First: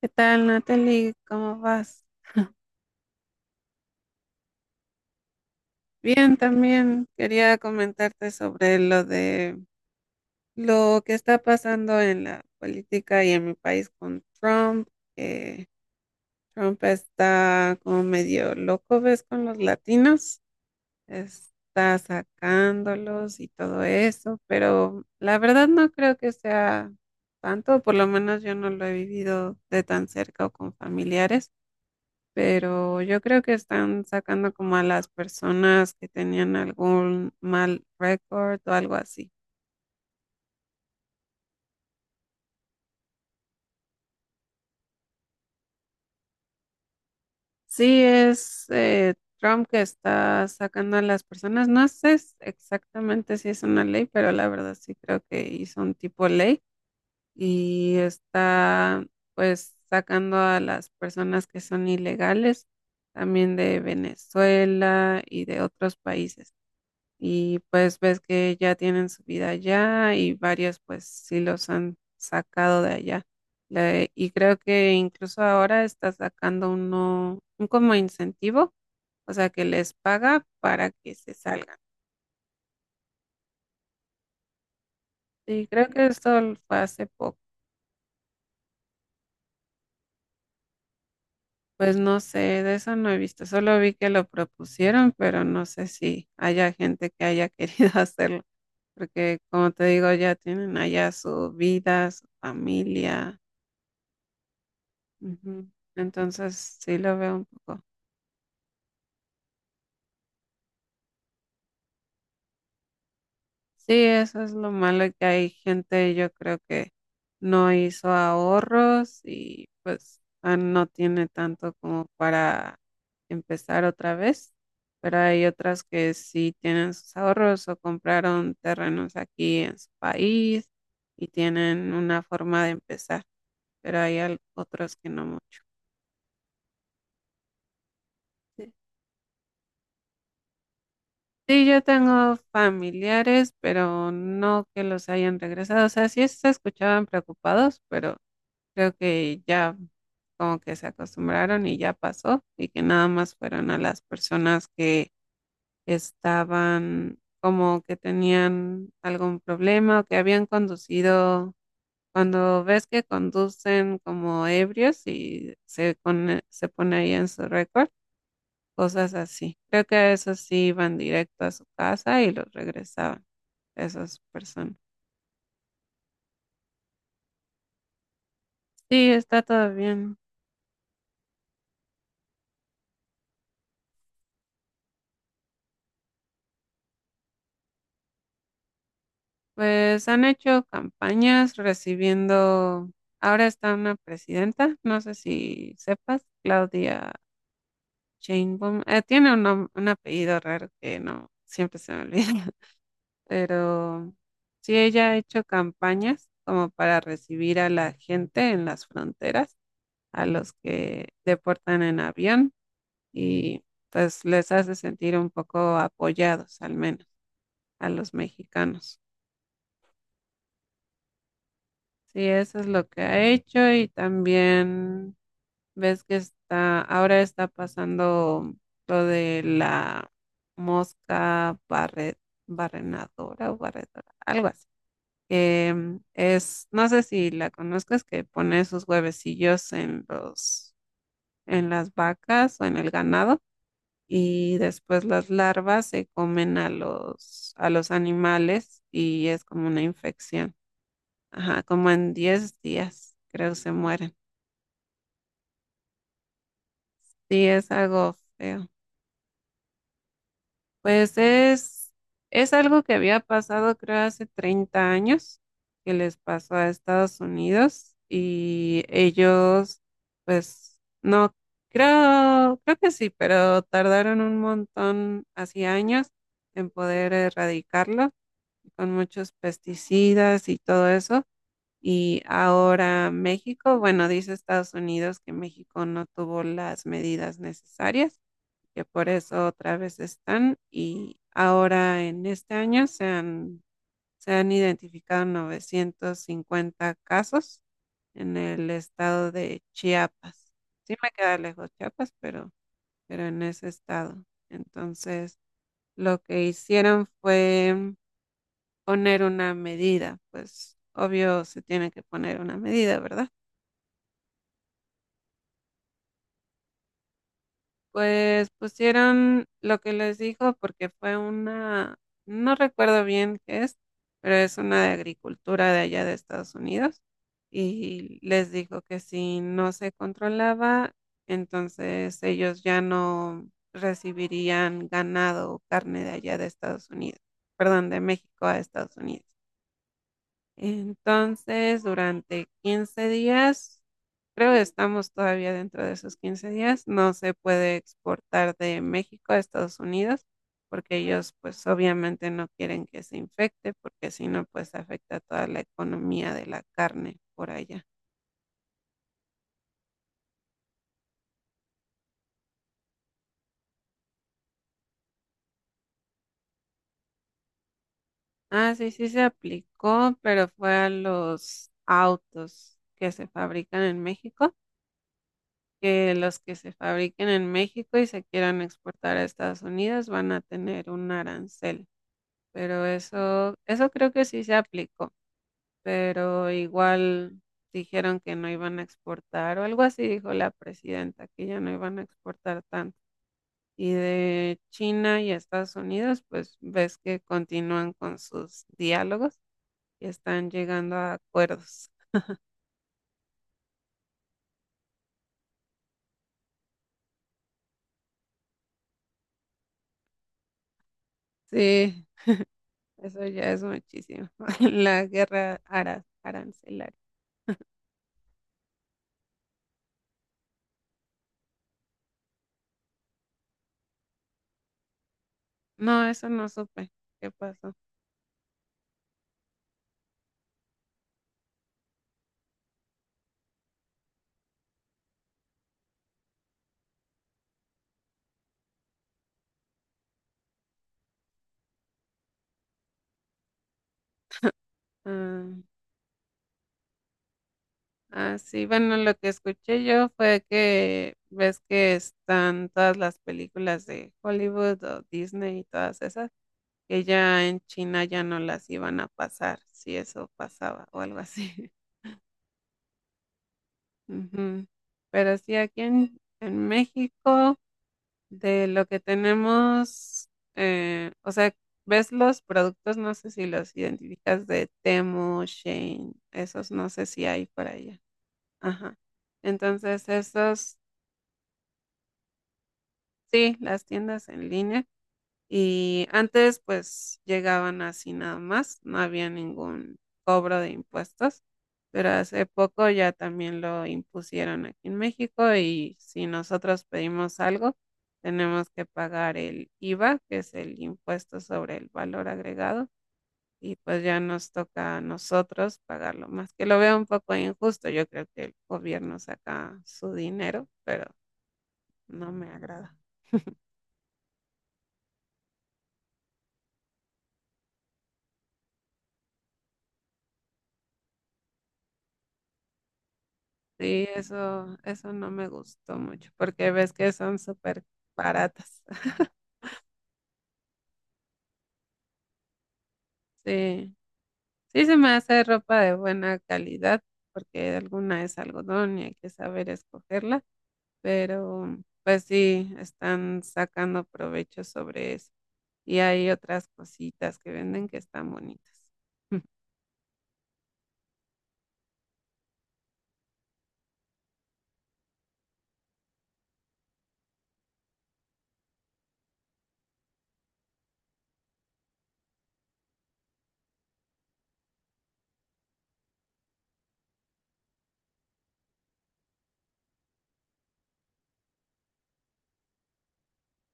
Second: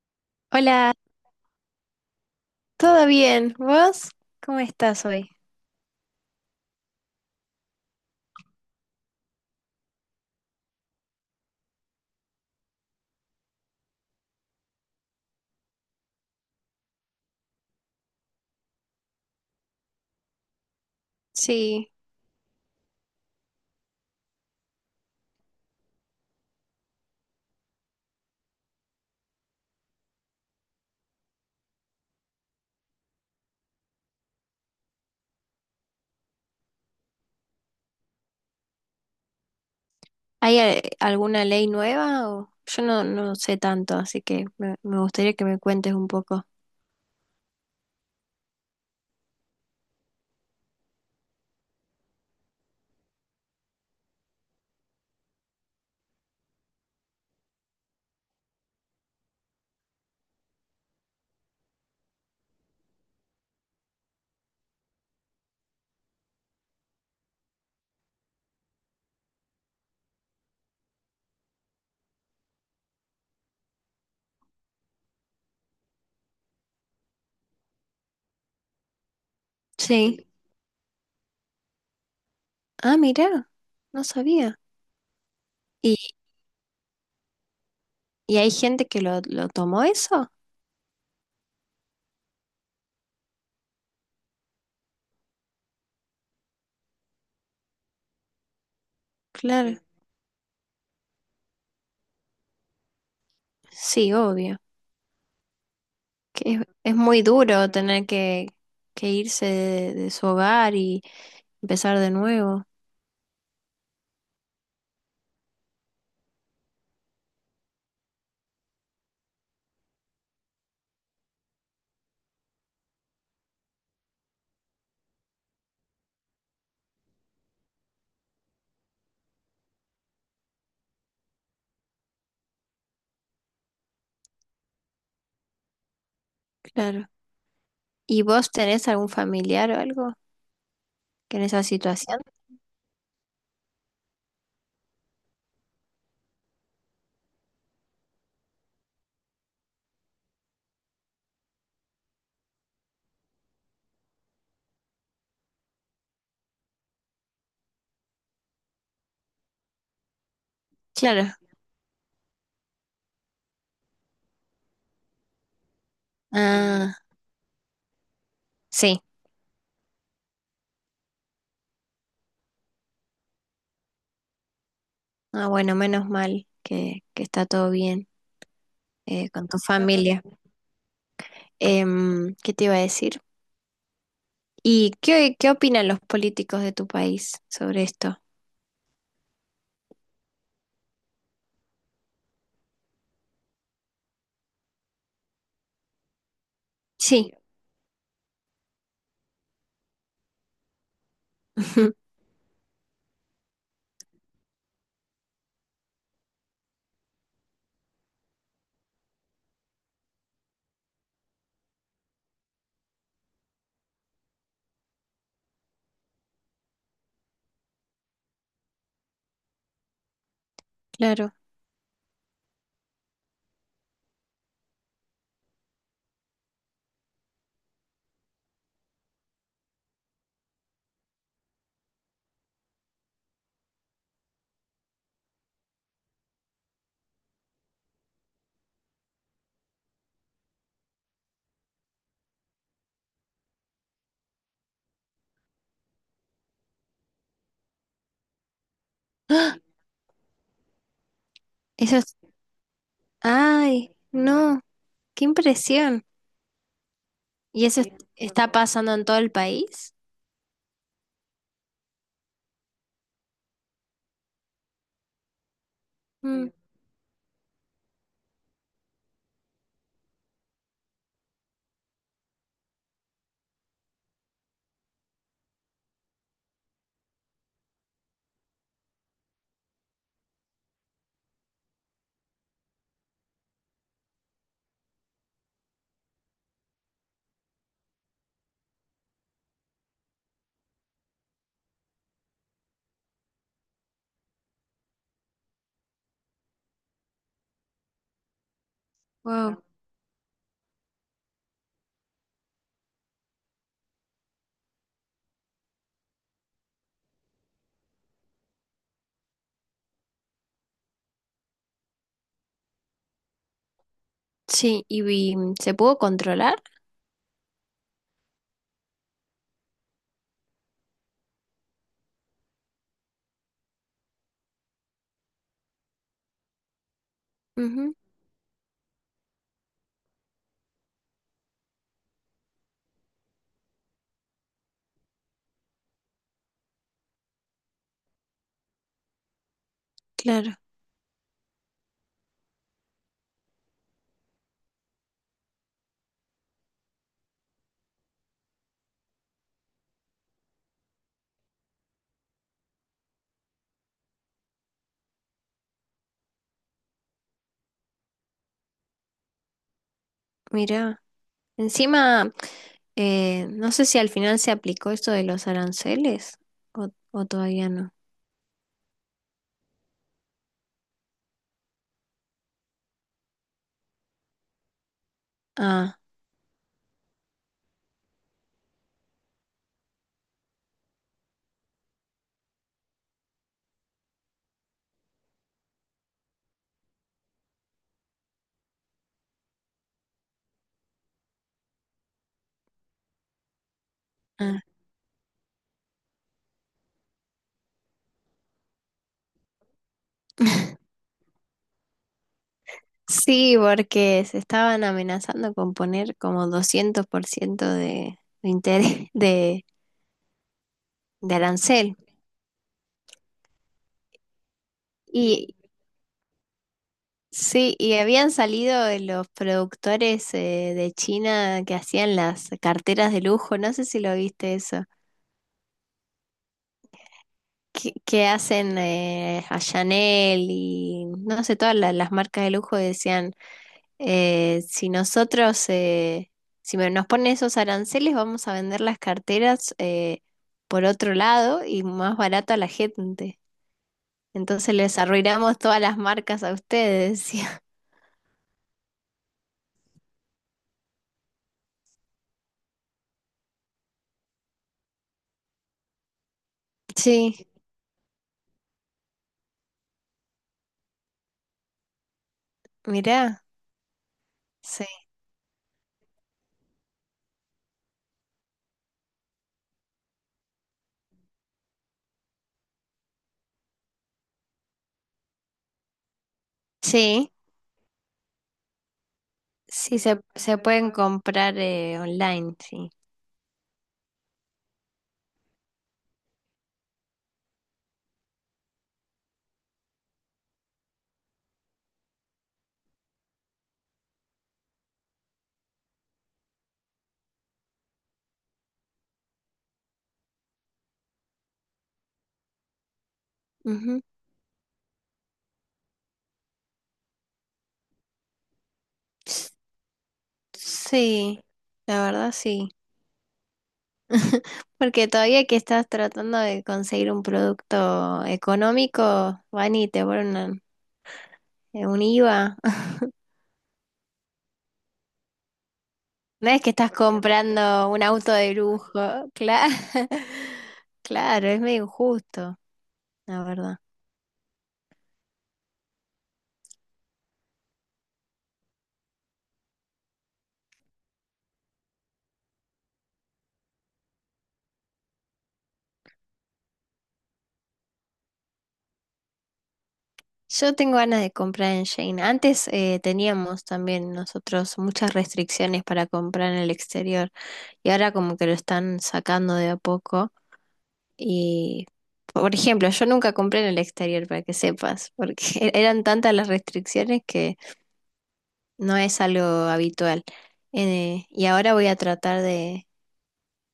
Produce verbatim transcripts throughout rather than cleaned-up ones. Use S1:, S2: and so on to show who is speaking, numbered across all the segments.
S1: ¿Qué tal,
S2: Hola,
S1: Natalie? ¿Cómo vas?
S2: ¿todo bien? ¿Vos? ¿Cómo estás hoy?
S1: Bien, también quería comentarte sobre lo de lo que está pasando en la política y en mi país con Trump, que Trump está como medio loco, ¿ves? Con los latinos,
S2: Sí,
S1: está sacándolos y todo eso, pero la verdad no creo que sea tanto, por lo menos yo no lo he vivido de tan cerca o con familiares. Pero yo creo que están sacando como a las personas que tenían algún mal récord o algo así.
S2: ¿hay a- alguna ley nueva? O... Yo no, no sé tanto, así que me, me gustaría que me cuentes un poco.
S1: Sí, es eh, Trump que está sacando a las personas. No sé s- exactamente si es una ley, pero la verdad sí creo que hizo un tipo ley y está pues sacando a las personas que son ilegales también de Venezuela y de otros países. Y pues ves que ya tienen su vida allá y varios pues sí los han sacado de allá. Le- y creo que incluso ahora está sacando uno, un como incentivo, o sea que les
S2: Sí.
S1: paga para que se salgan.
S2: Ah, mira, no sabía.
S1: Y creo
S2: ¿Y,
S1: que esto l- fue hace poco.
S2: y hay gente que lo, lo tomó eso?
S1: Pues no sé, de eso no he visto, solo vi que lo propusieron, pero no sé si haya gente que haya querido hacerlo, porque como
S2: Claro,
S1: te digo, ya tienen allá su vida, su familia.
S2: sí, obvio.
S1: Ujú.
S2: Que es,
S1: Entonces,
S2: es
S1: sí lo
S2: muy
S1: veo un
S2: duro
S1: poco.
S2: tener que, que irse de, de su hogar y empezar de nuevo.
S1: Sí, eso es lo malo que hay gente, yo creo que no hizo ahorros y pues ah, no tiene tanto como para empezar otra vez, pero hay otras que sí tienen sus ahorros o compraron terrenos aquí en su país y tienen una forma de empezar, pero hay al- otros que no mucho.
S2: Claro. ¿Y vos tenés algún familiar o algo que en esa
S1: Sí, yo
S2: situación?
S1: tengo familiares, pero no que los hayan regresado. O sea, sí se escuchaban preocupados, pero creo que ya como que se acostumbraron y ya pasó y que nada más fueron a las personas que estaban como que tenían algún problema o que habían
S2: Claro.
S1: conducido. Cuando ves que conducen como ebrios y se pone, se pone
S2: Ah.
S1: ahí en su récord
S2: Sí,
S1: cosas así. Creo que esos sí iban directo a su casa y los regresaban, esas personas.
S2: ah, bueno, menos mal que, que está todo bien
S1: Sí,
S2: eh,
S1: está
S2: con tu
S1: todo bien.
S2: familia. Em, ¿qué te iba a decir? ¿Y qué, qué opinan los políticos de tu país sobre esto?
S1: Pues han hecho campañas recibiendo, ahora está una presidenta, no sé si sepas, Claudia
S2: Sí,
S1: Sheinbaum. Eh, tiene un, nom- un apellido raro que no, siempre se me olvida, pero sí, ella ha hecho campañas como para recibir a la gente en las fronteras, a los que deportan en avión y pues les hace sentir un poco apoyados, al menos a los mexicanos.
S2: claro.
S1: Sí, eso es lo que ha hecho y también ves que está, ahora está pasando lo de la mosca barre- barrenadora o barredora, algo así. Que, mm, es, no sé si la conozcas, que pone sus huevecillos en los, en las vacas o en el ganado y después las larvas se comen a los, a los animales y es
S2: ¡Ah!
S1: como una infección. Ajá, como
S2: Eso
S1: en
S2: es...
S1: diez días, creo se
S2: ¡Ay!
S1: mueren.
S2: No, qué impresión.
S1: Sí,
S2: ¿Y
S1: es
S2: eso es-
S1: algo
S2: ¿está
S1: feo.
S2: pasando en todo el país?
S1: Pues es, es algo que había pasado, creo, hace treinta años, que les pasó a Estados Unidos y ellos, pues, no, creo, creo que sí, pero tardaron un montón, así años, en poder erradicarlo con muchos pesticidas y todo eso. Y ahora México, bueno, dice Estados Unidos que México no tuvo las medidas necesarias, que por eso otra vez están. Y ahora en este año se han, se han identificado novecientos cincuenta casos en el estado
S2: Wow.
S1: de Chiapas. Sí me queda lejos Chiapas, pero, pero en ese estado. Entonces, lo que hicieron fue poner una medida, pues obvio se tiene que poner una medida, ¿verdad?
S2: Sí, ¿y, y se pudo controlar?
S1: Pues pusieron lo que les dijo porque fue una, no recuerdo bien qué es, pero es una de agricultura de allá de Estados Unidos
S2: Ujú,
S1: y les dijo que si no se controlaba, entonces ellos ya no recibirían ganado o carne de allá de Estados Unidos, perdón, de México a Estados Unidos.
S2: claro,
S1: Entonces, durante quince días, creo que estamos todavía dentro de esos quince días, no se puede exportar de México a Estados Unidos porque ellos pues obviamente no quieren que se infecte porque si no pues afecta toda la economía de la carne por allá.
S2: mira. Encima, eh, no sé si al final se aplicó esto de los aranceles o, o todavía no.
S1: Ah, sí, sí se aplicó, pero fue a los autos que se fabrican en México,
S2: Ah,
S1: que los que se fabriquen en México y se quieran exportar a Estados Unidos van a tener un arancel. Pero eso, eso creo que sí se aplicó, pero igual dijeron que no iban a exportar o algo así dijo la presidenta, que ya no iban a exportar tanto. Y de
S2: ah.
S1: China y Estados Unidos, pues ves que continúan con sus diálogos y están llegando a acuerdos.
S2: Sí, porque se estaban amenazando con poner como doscientos por ciento de, de interés de, de arancel.
S1: Sí, eso ya es muchísimo. La
S2: Y
S1: guerra ara arancelaria.
S2: sí, y habían salido de los productores eh, de China que hacían las carteras de lujo, no sé si lo viste eso.
S1: No, eso no supe. ¿Qué pasó?
S2: Que, que hacen eh, a Chanel y no sé, todas la- las marcas de lujo decían, eh, si nosotros, eh, si me- nos ponen esos aranceles, vamos a vender las carteras eh, por otro lado y más barato a la gente. Entonces les
S1: Ah,
S2: arruinamos todas las marcas a ustedes, decía.
S1: Ah, sí, bueno, lo que escuché yo fue que ves que están todas las películas de Hollywood o Disney y todas esas, que
S2: Sí,
S1: ya en China ya no las iban a pasar, si eso pasaba o algo así.
S2: mirá,
S1: Ujú.
S2: sí.
S1: Pero sí, aquí en, en México, de lo que tenemos, eh, o sea, ves los productos, no sé si los identificas de Temu, Shein, esos no sé si
S2: Sí,
S1: hay por allá. Ajá.
S2: sí,
S1: Entonces,
S2: se, se
S1: esos.
S2: pueden comprar eh, online, sí.
S1: Sí, las tiendas en línea. Y antes pues llegaban así nada más, no había ningún cobro de impuestos, pero hace poco ya también lo impusieron aquí en México y si nosotros pedimos algo, tenemos que pagar el IVA, que es el impuesto sobre el valor agregado, y
S2: Ujú.
S1: pues ya nos toca a nosotros pagarlo más, que lo veo un poco injusto, yo creo que el gobierno saca su dinero, pero
S2: Sí, la verdad
S1: no me
S2: sí.
S1: agrada.
S2: Porque todavía que estás tratando de conseguir un producto económico, van y te ponen una- eh, un IVA.
S1: Sí, eso, eso no me gustó mucho,
S2: No es que
S1: porque
S2: estás
S1: ves que son súper
S2: comprando un auto de
S1: baratas.
S2: lujo, claro. Claro, es medio injusto, la verdad.
S1: Sí, sí se me hace ropa de buena calidad, porque alguna es algodón y hay que saber escogerla, pero pues sí, están sacando provecho sobre eso. Y hay otras cositas que venden que están bonitas.
S2: Yo tengo ganas de comprar en Shane. Antes eh, teníamos también nosotros muchas restricciones para comprar en el exterior y ahora como que lo están sacando de a poco. Y, por ejemplo, yo nunca compré en el exterior, para que sepas, porque eran tantas las restricciones que no es algo habitual. Eh, y ahora voy a tratar de,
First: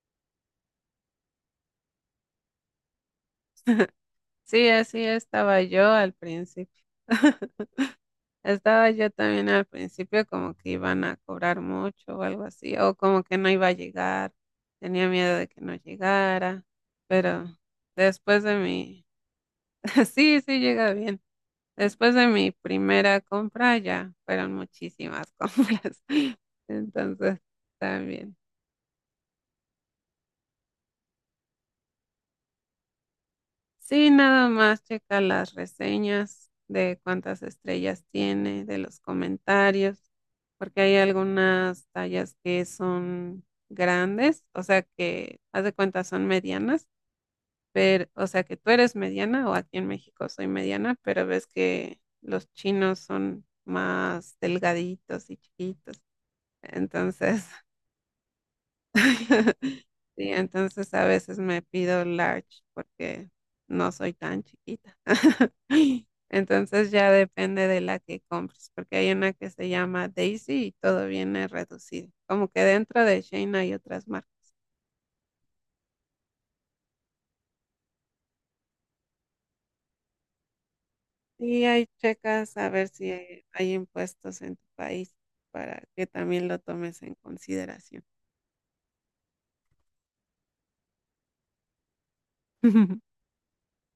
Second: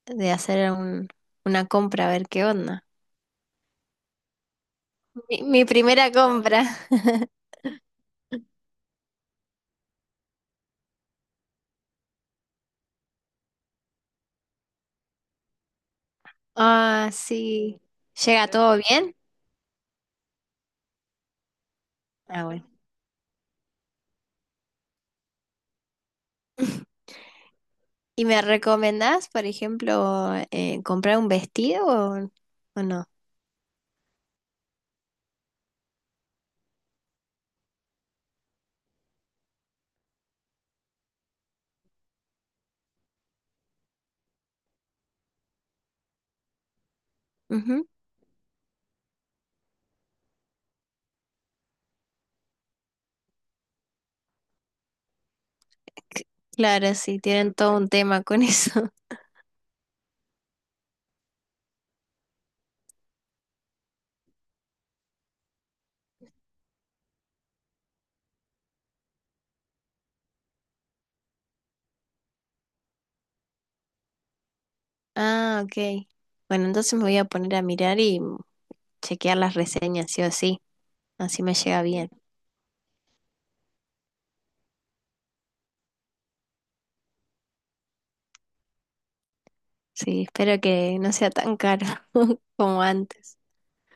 S2: de hacer un- una compra, a ver qué onda.
S1: Sí, así
S2: Mi, mi
S1: estaba yo
S2: primera
S1: al
S2: compra.
S1: principio. Estaba yo también al principio como que iban a cobrar mucho o algo así, o como que no iba a llegar, tenía miedo de que no llegara,
S2: Ah,
S1: pero
S2: sí.
S1: después
S2: ¿Llega
S1: de
S2: todo
S1: mi,
S2: bien?
S1: sí, sí llega bien, después de
S2: Ah,
S1: mi
S2: bueno.
S1: primera compra ya fueron muchísimas compras, entonces
S2: ¿Y
S1: también.
S2: me recomendás, por ejemplo, eh, comprar un vestido o, o no?
S1: Sí, nada más checa las reseñas de cuántas estrellas tiene, de los comentarios, porque hay algunas tallas que son grandes, o sea que, haz de cuenta, son medianas,
S2: Ujú.
S1: pero, o sea que tú eres mediana o aquí en México soy mediana, pero ves que los chinos son más delgaditos y chiquitos.
S2: C- Claro, sí,
S1: Entonces,
S2: tienen todo un tema con eso.
S1: sí, entonces a veces me pido large porque no soy tan chiquita. Entonces ya depende de la que compres, porque hay una que se llama Daisy y todo viene reducido. Como que dentro de Shein hay otras marcas.
S2: Ah, ok. Bueno, entonces me voy a poner a mirar y chequear las reseñas, sí o sí. Así me
S1: Y
S2: llega
S1: ahí
S2: bien.
S1: checas a ver si hay hay impuestos en tu país para que también lo tomes en consideración.
S2: Sí, espero que no sea tan caro como antes.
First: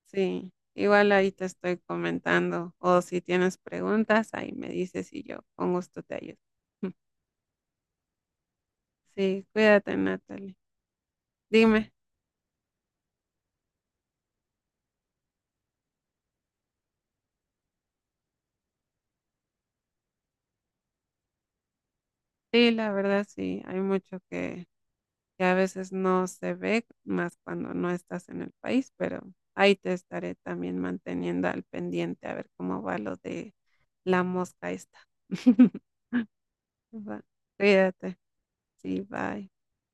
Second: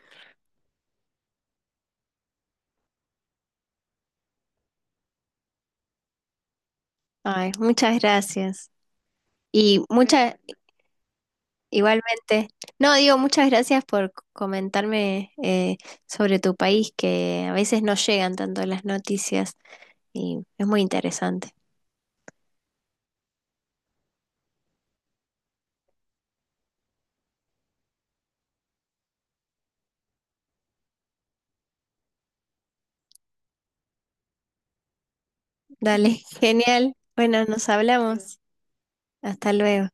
S1: Sí, igual ahí te estoy comentando o si tienes preguntas, ahí me dices y yo con gusto te ayudo.
S2: Ay, muchas gracias.
S1: Sí,
S2: Y
S1: cuídate,
S2: muchas,
S1: Natalie. Dime,
S2: igualmente. No, digo, muchas gracias por c- comentarme eh, sobre tu país, que a veces no llegan tanto las noticias y es muy interesante.
S1: sí, la verdad sí, hay mucho que, que a veces no se ve más cuando no estás en el país, pero ahí te estaré también manteniendo al pendiente a ver cómo va lo de la mosca esta.
S2: Dale, genial.
S1: Va,
S2: Bueno, nos
S1: cuídate,
S2: hablamos.
S1: sí, bye.
S2: Hasta luego.